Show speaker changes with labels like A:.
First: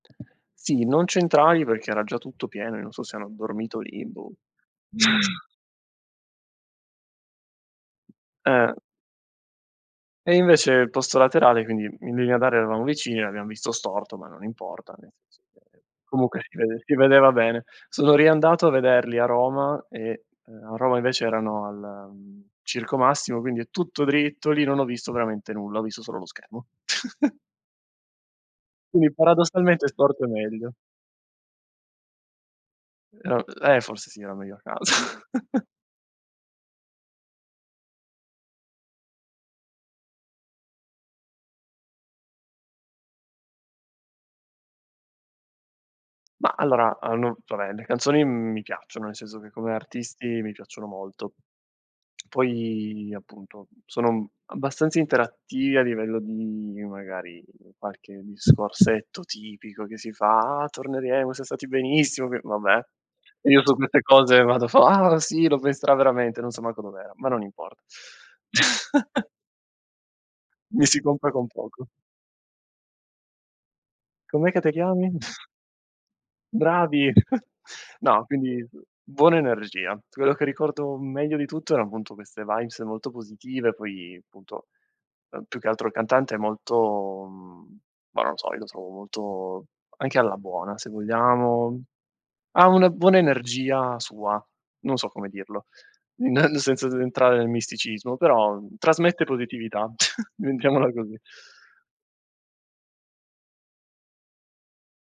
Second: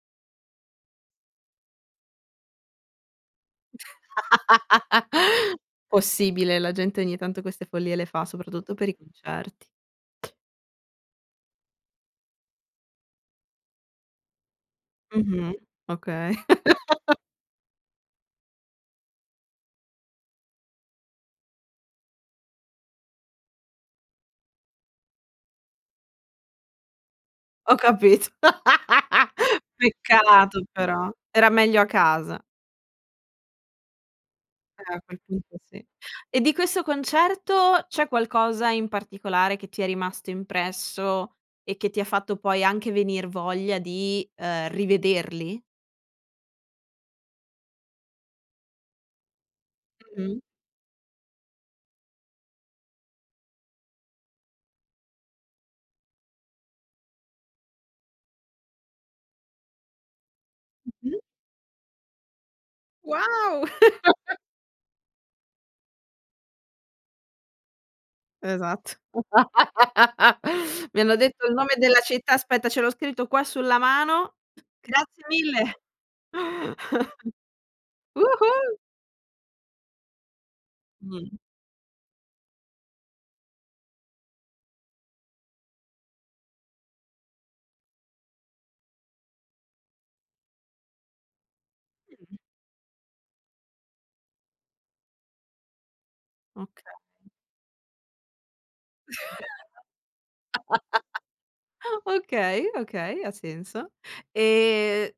A: Sì, non centrali perché era già tutto pieno, io non so se hanno dormito lì, boh.
B: Possibile, la gente ogni tanto queste follie le fa,
A: Eh.
B: soprattutto per i concerti.
A: E invece il posto laterale, quindi in linea d'aria eravamo vicini, l'abbiam visto storto, ma non importa, nel senso
B: Mh-mh,
A: che
B: okay.
A: comunque si vede si vedeva bene. Sono riandato a vederli a Roma e, ehm, a Roma invece erano al, mhmm, Circo Massimo, quindi tutto dritto lì, non ho visto veramente nulla, ho visto solo lo schermo.
B: Ho capito.
A: Quindi paradossalmente storto è
B: Peccato
A: meglio.
B: però, era meglio a casa.
A: No, eh, e forse sì, era meglio a
B: Eh a
A: casa.
B: quel punto sì. E di questo concerto c'è qualcosa in particolare che ti è rimasto impresso e che ti ha fatto poi anche venir voglia di, ehm, rivederli?
A: Ma allora hanno vabbè le canzoni, m mi piacciono, nel senso che come artisti
B: Mh-mh.
A: mi piacciono molto. Poi appunto sono abbastanza interattivi a livello di magari qualche discorsetto tipico che si fa "Ah
B: Mh-mh.
A: torneremo, siam stati benissimo" che vabbè io
B: Wow!
A: su queste cose vado fo "Ah sì, lo penserà veramente" non so manco dov'era, ma non importa.
B: Esatto.
A: Mi si
B: "Mi hanno
A: compra
B: detto
A: con
B: il nome
A: poco.
B: della città, aspetta ce l'ho scritto qua sulla mano.
A: "Com'è che te chiami?"
B: Grazie mille!
A: "Bravi!" No, quindi
B: Woo-hoo!"
A: buona energia. Quello che ricordo
B: Mh.
A: meglio di tutto erano appunto queste vibes molto positive, poi appunto, ehm, più che altro il cantante è molto mhmm, ma non lo so, io lo trovo molto anche alla buona se vogliamo.
B: Mh-mh.
A: Ha una buona energia sua, non so come dirlo, n
B: Okay.
A: senza entrare nel misticismo, però trasmette positività, mettiamola così.
B: Okay, okay, ha senso. Ehm